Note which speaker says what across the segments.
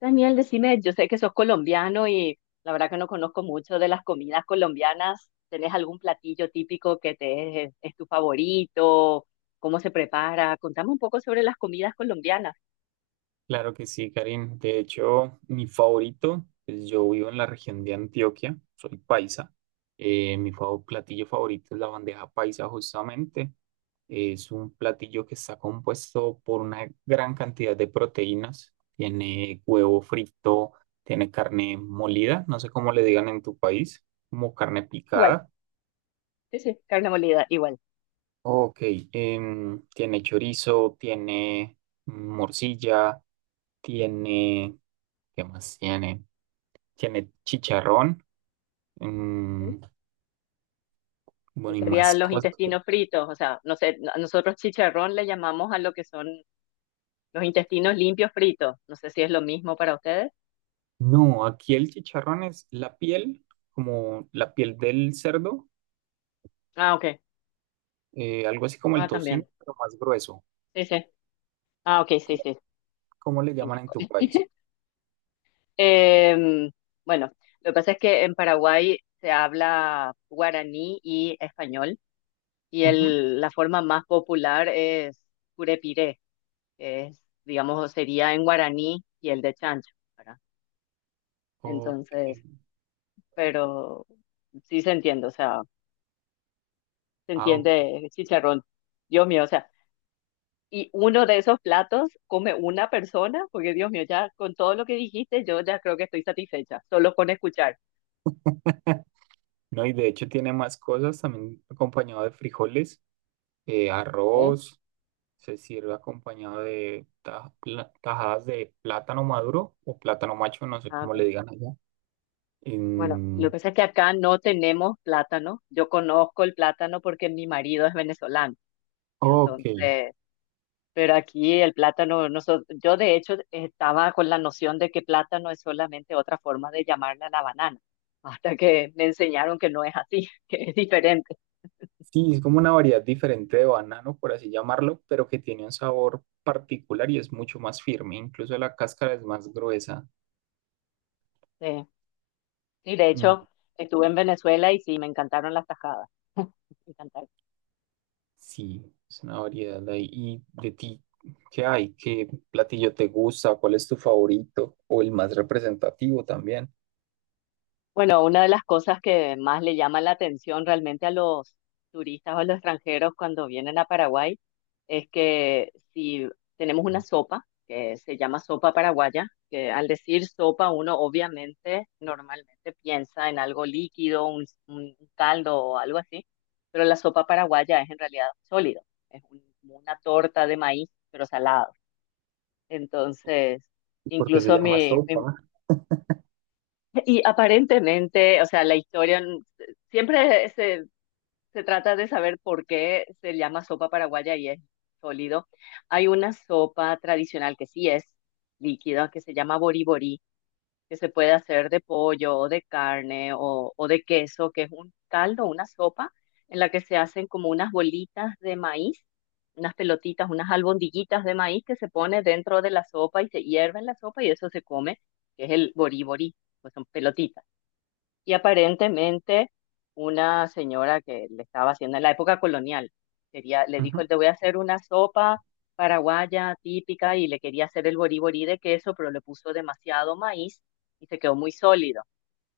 Speaker 1: Daniel, decime, yo sé que sos colombiano y la verdad que no conozco mucho de las comidas colombianas. ¿Tenés algún platillo típico que es tu favorito? ¿Cómo se prepara? Contame un poco sobre las comidas colombianas.
Speaker 2: Claro que sí, Karim. De hecho, mi favorito, pues yo vivo en la región de Antioquia, soy paisa. Platillo favorito es la bandeja paisa, justamente. Es un platillo que está compuesto por una gran cantidad de proteínas. Tiene huevo frito, tiene carne molida, no sé cómo le digan en tu país, como carne
Speaker 1: Igual,
Speaker 2: picada.
Speaker 1: sí, sí, carne molida, igual.
Speaker 2: Ok, tiene chorizo, tiene morcilla, tiene, ¿qué más tiene? Tiene chicharrón,
Speaker 1: Ujú.
Speaker 2: em, bueno, y más
Speaker 1: Serían los
Speaker 2: cosas.
Speaker 1: intestinos fritos, o sea, no sé, nosotros chicharrón le llamamos a lo que son los intestinos limpios fritos. No sé si es lo mismo para ustedes.
Speaker 2: No, aquí el chicharrón es la piel, como la piel del cerdo,
Speaker 1: Ah, ok.
Speaker 2: algo así como el
Speaker 1: Ah,
Speaker 2: tocino,
Speaker 1: también.
Speaker 2: pero más grueso.
Speaker 1: Sí, sí. Ah, ok, sí,
Speaker 2: ¿Cómo, cómo le
Speaker 1: sí.
Speaker 2: llaman en tu país?
Speaker 1: Eh, bueno, lo que pasa es que en Paraguay se habla guaraní y español, y
Speaker 2: Ujú.
Speaker 1: la forma más popular es curepiré, que es, digamos, sería en guaraní y el de chancho, ¿verdad?
Speaker 2: Ok,
Speaker 1: Entonces, pero sí se entiende, o sea, se
Speaker 2: ah, ok.
Speaker 1: entiende chicharrón. Dios mío, o sea, y uno de esos platos come una persona, porque Dios mío, ya con todo lo que dijiste, yo ya creo que estoy satisfecha, solo con escuchar.
Speaker 2: No, y de hecho tiene más cosas, también acompañado de frijoles,
Speaker 1: ¿Eh?
Speaker 2: arroz, se sirve acompañado de tajadas de plátano maduro o plátano macho, no sé
Speaker 1: Ah,
Speaker 2: cómo
Speaker 1: ok.
Speaker 2: le digan allá.
Speaker 1: Bueno, lo que
Speaker 2: En-
Speaker 1: pasa es que acá no tenemos plátano. Yo conozco el plátano porque mi marido es venezolano.
Speaker 2: ok,
Speaker 1: Entonces, pero aquí el plátano, yo de hecho estaba con la noción de que plátano es solamente otra forma de llamarle a la banana, hasta que me enseñaron que no es así, que es diferente.
Speaker 2: sí, es como una variedad diferente de banano, por así llamarlo, pero que tiene un sabor particular y es mucho más firme, incluso la cáscara es más gruesa.
Speaker 1: Sí, y de
Speaker 2: Mm,
Speaker 1: hecho, estuve en Venezuela y sí, me encantaron las tajadas. Me encantaron.
Speaker 2: sí, es una variedad de ahí. ¿Y de ti qué hay? ¿Qué platillo te gusta? ¿Cuál es tu favorito? O el más representativo también,
Speaker 1: Bueno, una de las cosas que más le llama la atención realmente a los turistas o a los extranjeros cuando vienen a Paraguay es que si tenemos una sopa que se llama sopa paraguaya, que al decir sopa uno obviamente normalmente piensa en algo líquido, un caldo o algo así, pero la sopa paraguaya es en realidad sólido, es como una torta de maíz, pero salado. Entonces,
Speaker 2: porque se
Speaker 1: incluso
Speaker 2: llama
Speaker 1: mi mis
Speaker 2: sopa.
Speaker 1: y aparentemente, o sea, la historia, siempre se trata de saber por qué se llama sopa paraguaya y es sólido. Hay una sopa tradicional que sí es líquida, que se llama boriborí, que se puede hacer de pollo o de carne o de queso, que es un caldo, una sopa en la que se hacen como unas bolitas de maíz, unas pelotitas, unas albondiguitas de maíz que se pone dentro de la sopa y se hierve en la sopa y eso se come, que es el boriborí, pues son pelotitas. Y aparentemente una señora que le estaba haciendo en la época colonial, quería, le dijo, te voy a hacer una sopa paraguaya típica y le quería hacer el boriborí de queso, pero le puso demasiado maíz y se quedó muy sólido.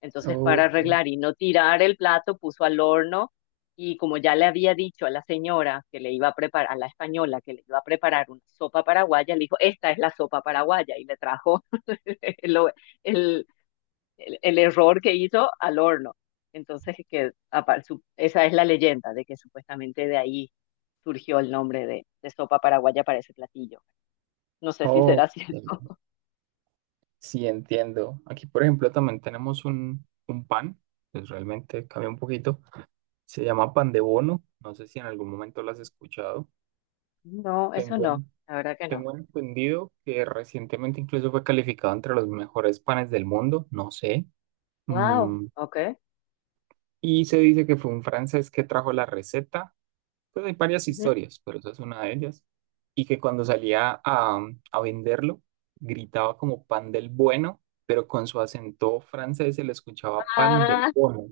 Speaker 1: Entonces, para
Speaker 2: Ok,
Speaker 1: arreglar y no tirar el plato, puso al horno y como ya le había dicho a la señora que le iba a preparar, a la española que le iba a preparar una sopa paraguaya, le dijo, esta es la sopa paraguaya y le trajo el, el error que hizo al horno. Entonces, que esa es la leyenda de que supuestamente de ahí surgió el nombre de sopa paraguaya para ese platillo. No sé si
Speaker 2: ok,
Speaker 1: será cierto.
Speaker 2: sí entiendo. Aquí, por ejemplo, también tenemos un pan, pues realmente cambia un poquito. Se llama pan de bono. No sé si en algún momento lo has escuchado.
Speaker 1: No, eso
Speaker 2: Tengo,
Speaker 1: no,
Speaker 2: en-
Speaker 1: la verdad que no.
Speaker 2: Tengo entendido que recientemente incluso fue calificado entre los mejores panes del mundo, no sé.
Speaker 1: Wow,
Speaker 2: Mm,
Speaker 1: ok.
Speaker 2: y se dice que fue un francés que trajo la receta. Pues hay varias
Speaker 1: Ujú.
Speaker 2: historias, pero esa es una de ellas. Y que cuando salía a venderlo, gritaba como pan del bueno, pero con su acento francés se le escuchaba pan del
Speaker 1: Ah,
Speaker 2: bono.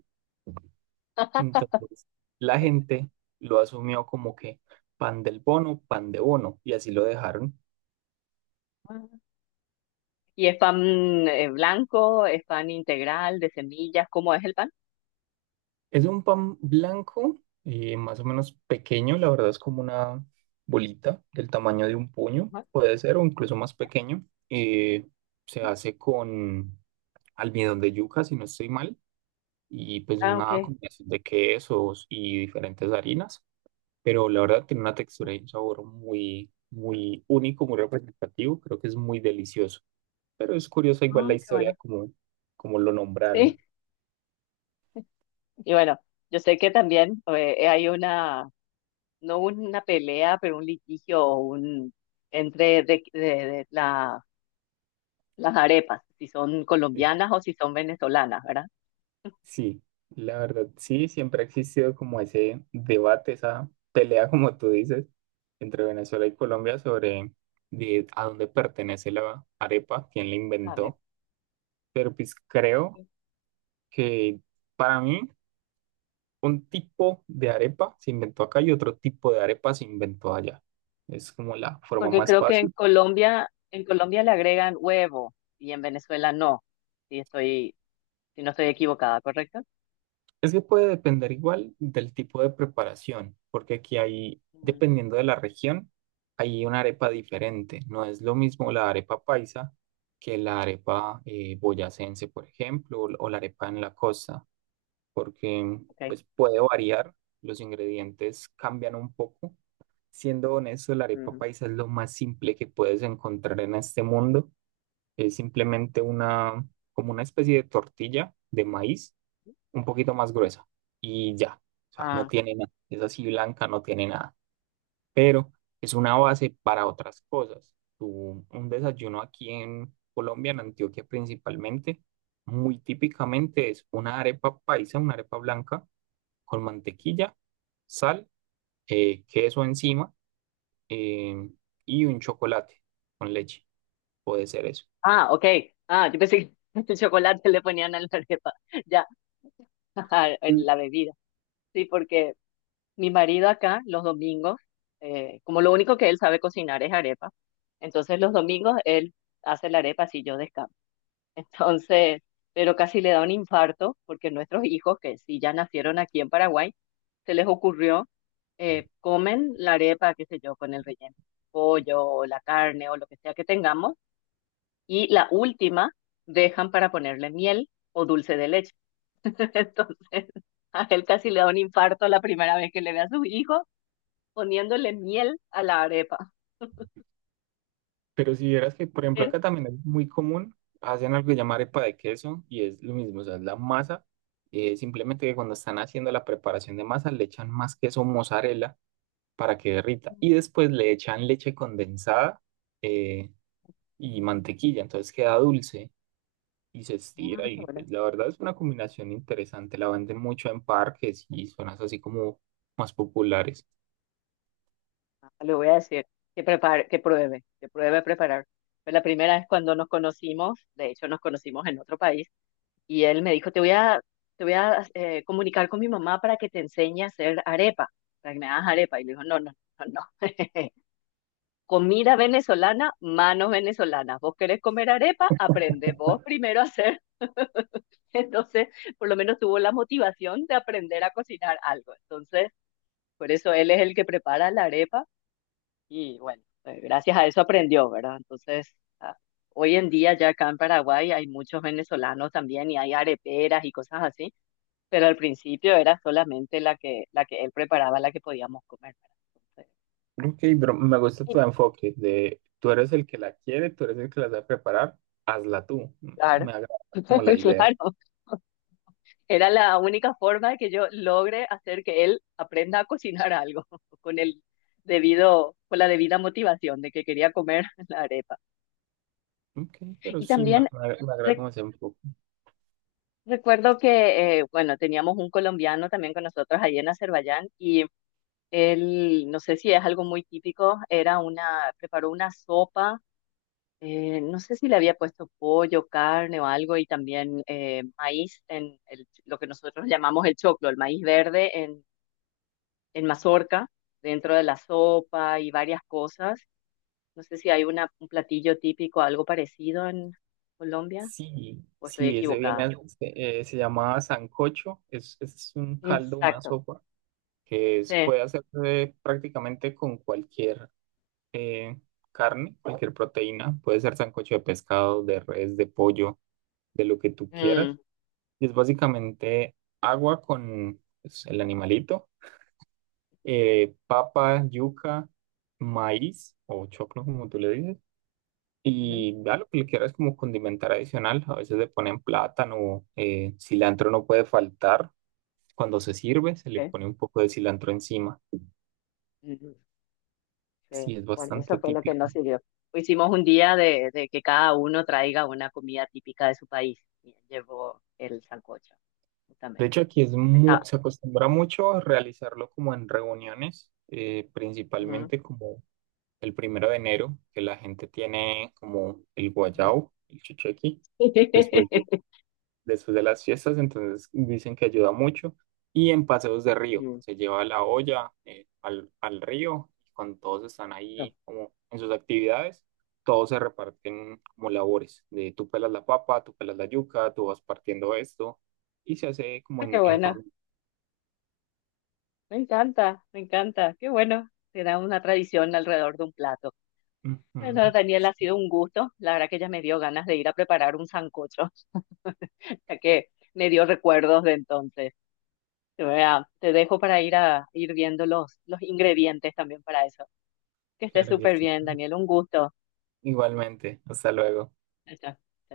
Speaker 2: Entonces la gente lo asumió como que pan del bono, pan de bono, y así lo dejaron.
Speaker 1: ¿y es pan blanco? ¿Es pan integral de semillas? ¿Cómo es el pan?
Speaker 2: Es un pan blanco, más o menos pequeño, la verdad es como una bolita del tamaño de un puño,
Speaker 1: Ajá.
Speaker 2: puede ser, o incluso más pequeño. Se hace con almidón de yuca, si no estoy mal, y pues
Speaker 1: Ah, ok.
Speaker 2: una combinación de quesos y diferentes harinas, pero la verdad tiene una textura y un sabor muy, muy único, muy representativo, creo que es muy delicioso, pero es curioso igual la
Speaker 1: Ah, qué
Speaker 2: historia
Speaker 1: bueno.
Speaker 2: como, como lo nombraron.
Speaker 1: Sí, y bueno, yo sé que también hay una no una pelea, pero un litigio o un, entre las arepas, si son
Speaker 2: Sí,
Speaker 1: colombianas o si son venezolanas, ¿verdad?
Speaker 2: sí, la verdad, sí, siempre ha existido como ese debate, esa pelea, como tú dices, entre Venezuela y Colombia sobre de, a dónde pertenece la arepa, quién la
Speaker 1: Las
Speaker 2: inventó,
Speaker 1: arepas.
Speaker 2: pero pues creo que para mí un tipo de arepa se inventó acá y otro tipo de arepa se inventó allá. Es como la forma
Speaker 1: Porque
Speaker 2: más
Speaker 1: creo que
Speaker 2: fácil.
Speaker 1: En Colombia le agregan huevo y en Venezuela no, si estoy, si no estoy equivocada, ¿correcto?
Speaker 2: Es que puede depender igual del tipo de preparación, porque aquí hay,
Speaker 1: Mm,
Speaker 2: dependiendo de la región, hay una arepa diferente. No es lo mismo la arepa paisa que la arepa boyacense, por ejemplo, o la arepa en la costa, porque
Speaker 1: ok.
Speaker 2: pues puede variar, los ingredientes cambian un poco. Siendo honesto, la arepa
Speaker 1: Mm.
Speaker 2: paisa es lo más simple que puedes encontrar en este mundo. Es simplemente una, como una especie de tortilla de maíz, un poquito más gruesa y ya. O sea, no
Speaker 1: Ah,
Speaker 2: tiene nada. Es así blanca, no tiene nada. Pero es una base para otras cosas. Un desayuno aquí en Colombia, en Antioquia principalmente, muy típicamente es una arepa paisa, una arepa blanca con mantequilla, sal, queso encima, eh, y un chocolate con leche, puede ser eso.
Speaker 1: ah, ok. Ah, yo pensé que el chocolate le ponían a la arepa, ya, en
Speaker 2: Mm.
Speaker 1: la bebida. Sí, porque mi marido acá, los domingos, como lo único que él sabe cocinar es arepa, entonces los domingos él hace la arepa si yo descanso. Entonces, pero casi le da un infarto porque nuestros hijos, que sí ya nacieron aquí en Paraguay, se les ocurrió, comen la arepa, qué sé yo, con el relleno, pollo o la carne o lo que sea que tengamos, y la última dejan para ponerle miel o dulce de leche. Entonces, a él casi le da un infarto la primera vez que le ve a sus hijos poniéndole miel a la arepa.
Speaker 2: Pero si vieras que, por ejemplo,
Speaker 1: Pero,
Speaker 2: acá también es muy común, hacen algo que llamar arepa de queso y es lo mismo, o sea, es la masa, simplemente que cuando están haciendo la preparación de masa le echan más queso mozzarella para que derrita y después le echan leche condensada, eh, y mantequilla, entonces queda dulce y se
Speaker 1: ah,
Speaker 2: estira
Speaker 1: qué
Speaker 2: y
Speaker 1: bueno.
Speaker 2: pues la verdad es una combinación interesante, la venden mucho en parques y zonas así como más populares.
Speaker 1: Ah, le voy a decir que prepare, que pruebe a preparar. Fue la primera vez cuando nos conocimos, de hecho nos conocimos en otro país, y él me dijo, te voy a comunicar con mi mamá para que te enseñe a hacer arepa, para que me hagas arepa. Y le digo, no, no, no, no. Comida venezolana, manos venezolanas. Vos querés comer arepa, aprende vos primero a hacer. Entonces, por lo menos tuvo la motivación de aprender a cocinar algo. Entonces, por eso él es el que prepara la arepa y bueno, gracias a eso aprendió, ¿verdad? Entonces, ah, hoy en día ya acá en Paraguay hay muchos venezolanos también y hay areperas y cosas así, pero al principio era solamente la que él preparaba, la que podíamos comer, ¿verdad? Entonces,
Speaker 2: Ok, pero me gusta
Speaker 1: y
Speaker 2: tu enfoque de tú eres el que la quiere, tú eres el que la sabe preparar, hazla tú. Me,
Speaker 1: claro,
Speaker 2: me agrada como la idea.
Speaker 1: claro. Era la única forma de que yo logre hacer que él aprenda a cocinar algo con el con la debida motivación de que quería comer la arepa.
Speaker 2: Ok, pero
Speaker 1: Y
Speaker 2: sí,
Speaker 1: también
Speaker 2: me agrada como ese enfoque.
Speaker 1: recuerdo que, bueno, teníamos un colombiano también con nosotros allí en Azerbaiyán y él, no sé si es algo muy típico, era una, preparó una sopa, no sé si le había puesto pollo, carne o algo y también maíz lo que nosotros llamamos el choclo, el maíz verde en mazorca, dentro de la sopa y varias cosas. No sé si hay una, un platillo típico, algo parecido en Colombia
Speaker 2: Sí,
Speaker 1: o estoy
Speaker 2: sí, ese viene,
Speaker 1: equivocada.
Speaker 2: se llama sancocho, es un caldo, una
Speaker 1: Exacto,
Speaker 2: sopa,
Speaker 1: sí.
Speaker 2: puede hacerse prácticamente con cualquier eh, carne, cualquier proteína. Puede ser sancocho de pescado, de res, de pollo, de lo que tú quieras.
Speaker 1: Mm,
Speaker 2: Y es básicamente agua con pues, el animalito, papa, yuca, maíz o choclo, como tú le dices.
Speaker 1: ujú.
Speaker 2: Y ya lo que le quieras como condimentar adicional. A veces le ponen plátano, cilantro no puede faltar. Cuando se sirve, se le
Speaker 1: Sí,
Speaker 2: pone un poco de cilantro encima.
Speaker 1: ujú, sí.
Speaker 2: Sí, es
Speaker 1: Bueno, eso
Speaker 2: bastante
Speaker 1: fue lo que nos
Speaker 2: típico.
Speaker 1: sirvió. Hicimos un día de que cada uno traiga una comida típica de su país. Y él llevó el sancocho,
Speaker 2: De hecho,
Speaker 1: justamente.
Speaker 2: aquí es
Speaker 1: Está.
Speaker 2: se acostumbra mucho a realizarlo como en reuniones,
Speaker 1: Ujú.
Speaker 2: principalmente como el 1 de enero, que la gente tiene como el guayao, el chuchequi, después de, después de las fiestas, entonces dicen que ayuda mucho. Y en paseos de río,
Speaker 1: Mm.
Speaker 2: se lleva la olla al río, y cuando todos están
Speaker 1: No.
Speaker 2: ahí como en sus actividades, todos se reparten como labores, de tú pelas la papa, tú pelas la yuca, tú vas partiendo esto, y se hace como
Speaker 1: Ah, qué
Speaker 2: en
Speaker 1: bueno.
Speaker 2: familia.
Speaker 1: Me encanta, me encanta. Qué bueno. Será una tradición alrededor de un plato. Bueno,
Speaker 2: Ujú.
Speaker 1: Daniel, ha sido un gusto. La verdad que ya me dio ganas de ir a preparar un sancocho, ya que me dio recuerdos de entonces. Vea, te dejo para ir a ir viendo los ingredientes también para eso. Que estés
Speaker 2: Claro que
Speaker 1: súper
Speaker 2: sí.
Speaker 1: bien, Daniel. Un gusto.
Speaker 2: Igualmente, hasta luego.
Speaker 1: Chao, chao.